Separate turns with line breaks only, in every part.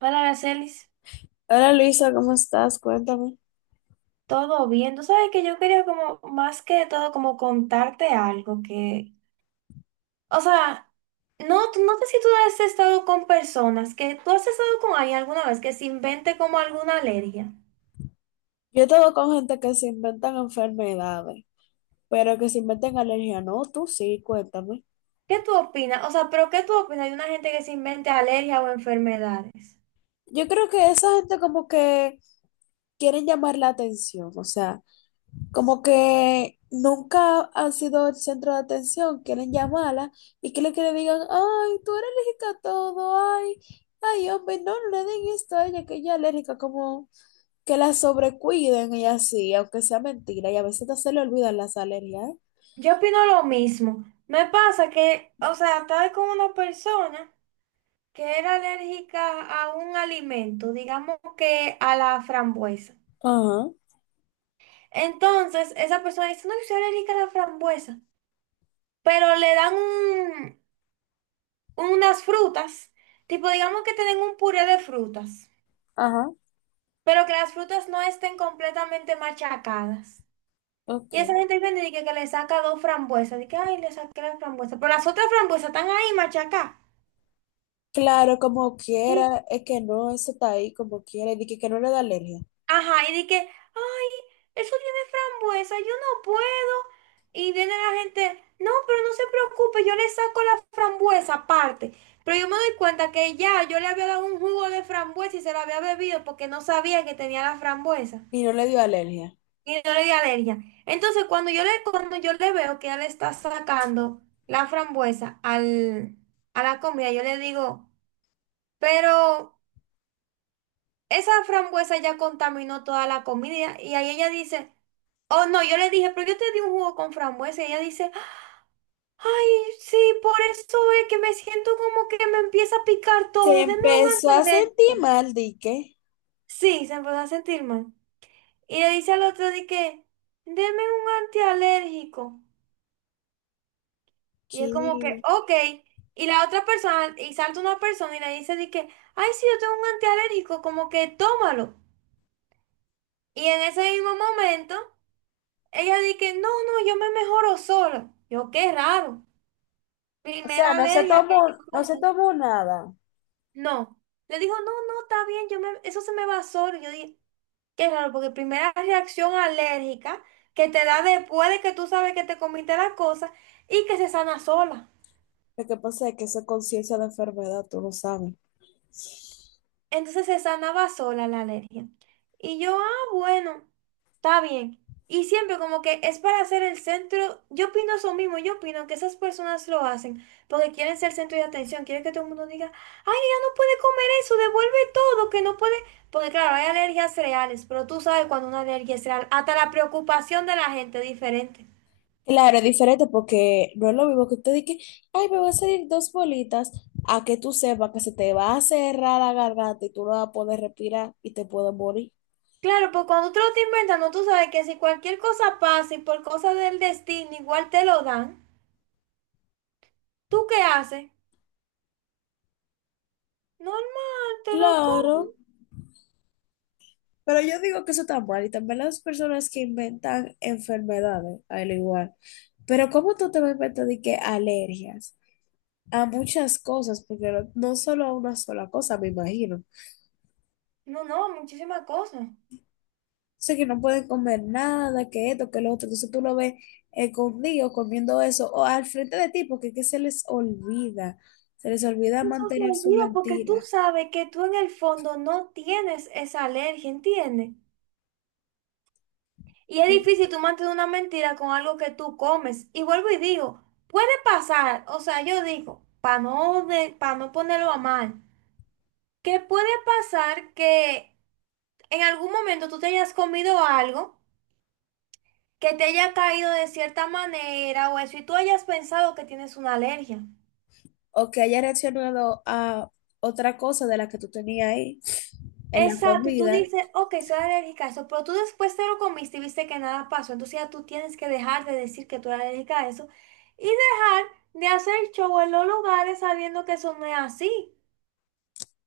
Hola, Aracelis,
Hola Luisa, ¿cómo estás? Cuéntame.
todo bien. Tú sabes que yo quería como, más que todo, como contarte algo que, o sea, no, no sé si tú has estado con personas, que tú has estado con alguien alguna vez que se invente como alguna alergia.
Yo he estado con gente que se inventan enfermedades, pero que se inventan alergia. No, tú sí, cuéntame.
¿Qué tú opinas? O sea, pero ¿qué tú opinas de una gente que se invente alergia o enfermedades?
Yo creo que esa gente como que quieren llamar la atención, o sea, como que nunca han sido el centro de atención, quieren llamarla y que le digan, ay, tú eres alérgica a todo, ay, ay, hombre, no, no le den esto a ella, que ella es alérgica, como que la sobrecuiden y así, aunque sea mentira, y a veces hasta se le olvidan las alergias. ¿Eh?
Yo opino lo mismo. Me pasa que, o sea, estaba con una persona que era alérgica a un alimento, digamos que a la frambuesa.
Ajá.
Entonces, esa persona dice, no, yo soy alérgica a la frambuesa, pero le dan unas frutas, tipo, digamos que tienen un puré de frutas,
Ajá,
pero que las frutas no estén completamente machacadas. Y esa
ok.
gente viene y dice que, le saca dos frambuesas, dice que, ay, le saqué la frambuesa, pero las otras frambuesas están ahí machacadas.
Claro, como quiera, es que no, eso está ahí como quiera, y dije que no le da alergia,
Ajá, y dije, ay, eso tiene frambuesa, yo no puedo. Y viene la gente, no, pero no se preocupe, yo le saco la frambuesa aparte. Pero yo me doy cuenta que ya yo le había dado un jugo de frambuesa y se lo había bebido porque no sabía que tenía la frambuesa.
y no le dio alergia.
Y no le di alergia. Entonces, cuando yo le veo que ella le está sacando la a la comida, yo le digo, pero. Esa frambuesa ya contaminó toda la comida y ahí ella dice, oh no, yo le dije, pero yo te di un jugo con frambuesa y ella dice, ay, sí, por eso es que me siento como que me empieza a picar
Se
todo, deme un
empezó a sentir
antialérgico.
mal, dije,
Sí, se empezó a sentir mal. Y le dice al otro de que, deme un antialérgico. Y es como que,
que,
ok. Y la otra persona, y salta una persona y le dice de que, ay, sí, yo tengo un antialérgico, como que tómalo. Y en ese mismo momento... Ella dice que no, no, yo me mejoro sola. Yo, qué raro.
o sea,
Primera
no se
alergia que
tomó, no se
yo
tomó nada.
no. Le dijo, no, no, está bien, yo me, eso se me va solo. Yo dije, qué raro, porque primera reacción alérgica que te da después de que tú sabes que te comiste la cosa y que se sana sola.
Lo que pasa es que eso es conciencia de enfermedad, tú lo sabes.
Entonces se sanaba sola la alergia. Y yo, ah, bueno, está bien. Y siempre como que es para ser el centro, yo opino eso mismo, yo opino que esas personas lo hacen porque quieren ser centro de atención, quieren que todo el mundo diga, ay, ella no puede comer eso, devuelve todo, que no puede, porque claro, hay alergias reales, pero tú sabes cuando una alergia es real, hasta la preocupación de la gente es diferente.
Claro, es diferente porque no es lo mismo que tú digas, ay, me van a salir dos bolitas, a que tú sepas que se te va a cerrar la garganta y tú no vas a poder respirar y te puedes morir.
Claro, pues cuando tú lo estás inventando, tú sabes que si cualquier cosa pasa y por cosa del destino igual te lo dan, ¿tú qué haces? Normal, te lo
Claro.
como.
Pero yo digo que eso está mal y también las personas que inventan enfermedades, al igual. Pero ¿cómo tú te vas a inventar de que alergias a muchas cosas? Porque no solo a una sola cosa, me imagino.
No, no, muchísimas cosas.
Sé que no pueden comer nada, que esto, que lo otro. Entonces tú lo ves escondido comiendo eso o al frente de ti porque es que se les olvida. Se les olvida
Eso se
mantener su
olvida porque tú
mentira
sabes que tú en el fondo no tienes esa alergia, ¿entiendes? Y es difícil tú mantener una mentira con algo que tú comes. Y vuelvo y digo, puede pasar, o sea, yo digo, para no, de, pa no ponerlo a mal, que puede pasar que en algún momento tú te hayas comido algo que te haya caído de cierta manera o eso, y tú hayas pensado que tienes una alergia.
o que haya reaccionado a otra cosa de la que tú tenías ahí en la
Exacto, y tú
comida.
dices, ok, soy alérgica a eso, pero tú después te lo comiste y viste que nada pasó, entonces ya tú tienes que dejar de decir que tú eres alérgica a eso y dejar de hacer show en los lugares sabiendo que eso no es así.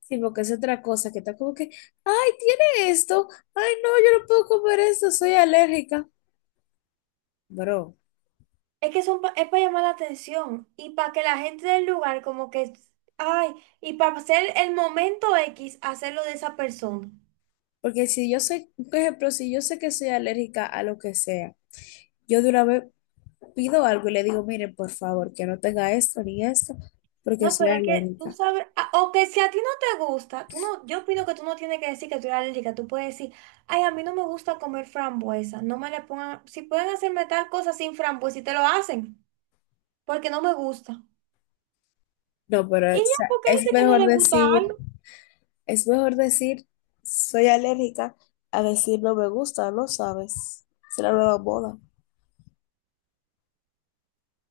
Sí, porque es otra cosa que está como que, ay, tiene esto, ay, no, yo no puedo comer esto, soy alérgica, bro.
Es que es para llamar la atención y para que la gente del lugar como que, ay, y para hacer el momento X, hacerlo de esa persona.
Porque si yo sé, por ejemplo, si yo sé que soy alérgica a lo que sea, yo de una vez pido algo y le digo, miren, por favor, que no tenga esto ni esto, porque
No,
soy
pero es que tú
alérgica.
sabes, ah, o que si a ti no te gusta, tú no, yo opino que tú no tienes que decir que tú eres alérgica, tú puedes decir, ay, a mí no me gusta comer frambuesa, no me le pongan, si pueden hacerme tal cosa sin frambuesa y te lo hacen, porque no me gusta.
No, pero
Y
o
ya,
sea,
porque hay
es
gente que no
mejor
le gusta
decir,
algo.
es mejor decir, soy alérgica a decir no me gusta, no sabes. Es la nueva moda.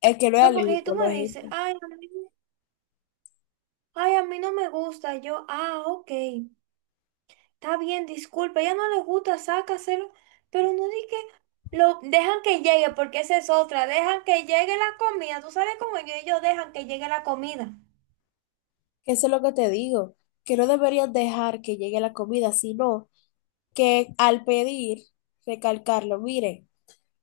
El que no es
No, porque si tú
alérgico no
me
es
dices,
gente.
ay, a mí no me gusta, yo, ah, ok. Está bien, disculpa, ya no le gusta, sácaselo, pero no di que lo dejan que llegue, porque esa es otra, dejan que llegue la comida, tú sabes cómo yo, ellos dejan que llegue la comida.
Eso es lo que te digo, que no deberías dejar que llegue la comida, sino que al pedir, recalcarlo, mire,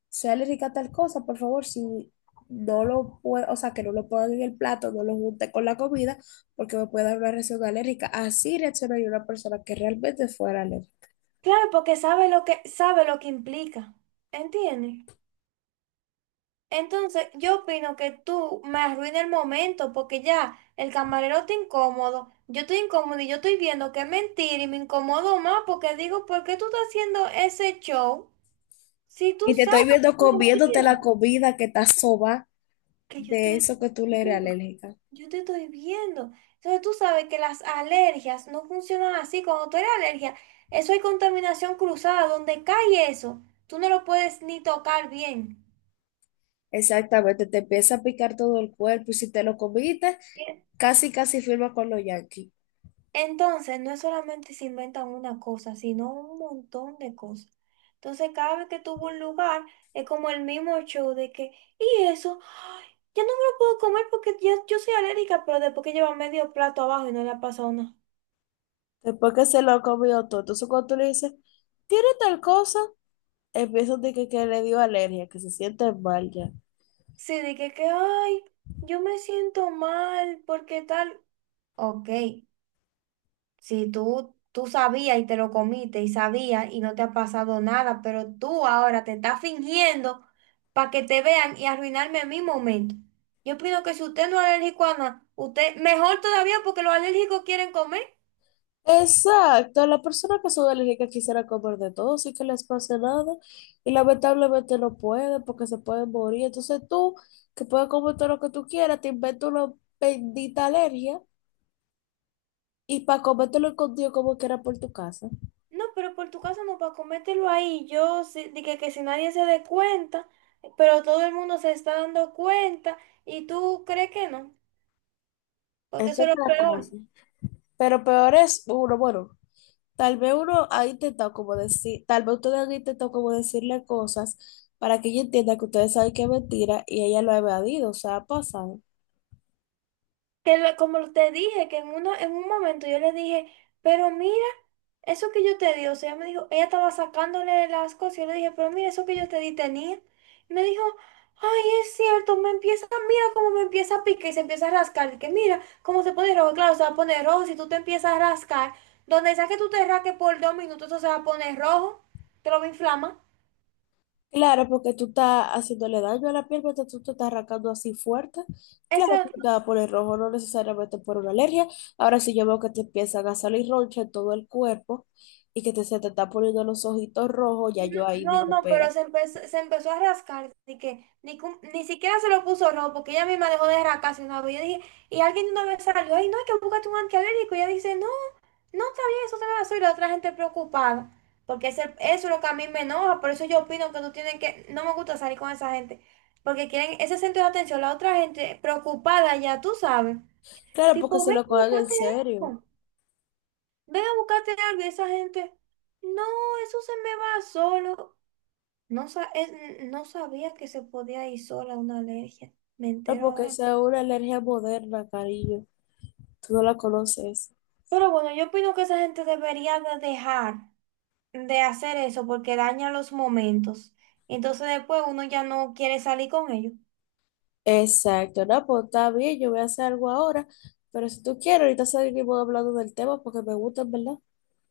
sale rica tal cosa, por favor, si no lo puedo, o sea, que no lo pongan en el plato, no lo junte con la comida, porque me puede dar una reacción alérgica. Así reaccionaría una persona que realmente fuera alérgica.
Claro, porque sabe lo que implica, ¿entiendes? Entonces, yo opino que tú me arruinas el momento, porque ya el camarero está incómodo, yo estoy incómodo y yo estoy viendo que es mentira y me incomodo más porque digo, ¿por qué tú estás haciendo ese show si tú
Y te estoy
sabes
viendo
que es
comiéndote la
mentira?
comida que está soba
Que yo te
de
la estoy
eso que tú le eres
diciendo.
alérgica.
Yo te estoy viendo. Entonces tú sabes que las alergias no funcionan así. Cuando tú eres alergia, eso hay contaminación cruzada. Donde cae eso, tú no lo puedes ni tocar bien.
Exactamente, te empieza a picar todo el cuerpo y si te lo comiste,
Bien.
casi casi firma con los yankees.
Entonces, no es solamente se inventan una cosa, sino un montón de cosas. Entonces, cada vez que tuvo un lugar, es como el mismo show de que, y eso, ay, ya no me lo puedo comer porque ya, yo soy alérgica, pero después que lleva medio plato abajo y no le ha pasado nada.
Después que se lo comió todo. Entonces, cuando tú le dices, tiene tal cosa, empiezan de que le dio alergia, que se siente mal ya.
Sí, dije que, ay, yo me siento mal, porque tal. Ok, si tú, tú sabías y te lo comiste y sabías y no te ha pasado nada, pero tú ahora te estás fingiendo para que te vean y arruinarme mi momento. Yo opino que si usted no es alérgico a nada, usted, mejor todavía porque los alérgicos quieren comer.
Exacto, la persona que son alérgicas quisiera comer de todo, sin que les pase nada, y lamentablemente no puede porque se pueden morir. Entonces, tú, que puedes comer todo lo que tú quieras, te inventas una bendita alergia y para comértelo escondido como quiera por tu casa.
No, pero por tu casa no, para comértelo ahí. Yo sí, dije que si nadie se dé cuenta, pero todo el mundo se está dando cuenta y tú crees que no. Porque
Es
eso es lo
otra
peor.
cosa. Pero peor es, uno, bueno, tal vez uno ahí intentado como decir, tal vez ustedes han intentado como decirle cosas para que ella entienda que ustedes saben que es mentira y ella lo ha evadido, o sea, ha pasado.
Que como te dije, en un momento yo le dije, pero mira, eso que yo te di, o sea, ella me dijo, ella estaba sacándole las cosas, yo le dije, pero mira, eso que yo te di tenía. Y me dijo, ay, es cierto, me empieza, mira cómo me empieza a picar y se empieza a rascar. Y que mira cómo se pone rojo, claro, se va a poner rojo, si tú te empiezas a rascar, donde sea que tú te rasques por 2 minutos, eso se va a poner rojo, te lo va a inflamar.
Claro, porque tú estás haciéndole daño a la piel mientras tú te estás arrancando así fuerte. Claro
Eso,
que tú te vas a poner rojo, no necesariamente por una alergia. Ahora sí yo veo que te empiezan a salir roncha en todo el cuerpo y que te, se te está poniendo los ojitos rojos, ya yo ahí
no,
digo,
no,
espera.
pero se empezó a rascar, así que ni, ni siquiera se lo puso rojo, porque ella misma dejó de rascarse una vez. Yo dije, y alguien de una vez salió, ay, no, hay que buscarte un antialérgico. Y ella dice, no, no, está bien, eso te lo hacer. Y la otra gente preocupada, porque eso es lo que a mí me enoja, por eso yo opino que tú tienes que, no me gusta salir con esa gente, porque quieren ese centro de atención, la otra gente preocupada ya, tú sabes.
Claro, porque
Tipo,
se
ven
lo
a
cogen en
buscarte
serio.
algo, ven a buscarte algo, y esa gente, no, eso se me va solo. No, no sabía que se podía ir sola a una alergia. Me
No,
entero
porque
ahora.
esa es una alergia moderna, cariño. Tú no la conoces.
Pero bueno, yo opino que esa gente debería de dejar de hacer eso porque daña los momentos. Entonces después uno ya no quiere salir con ellos.
Exacto. No, pues está bien, yo voy a hacer algo ahora. Pero si tú quieres, ahorita seguimos hablando del tema porque me gusta, ¿en verdad?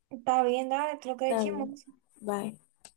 Está bien, dale, creo que es
Está bien.
chismoso.
Bye.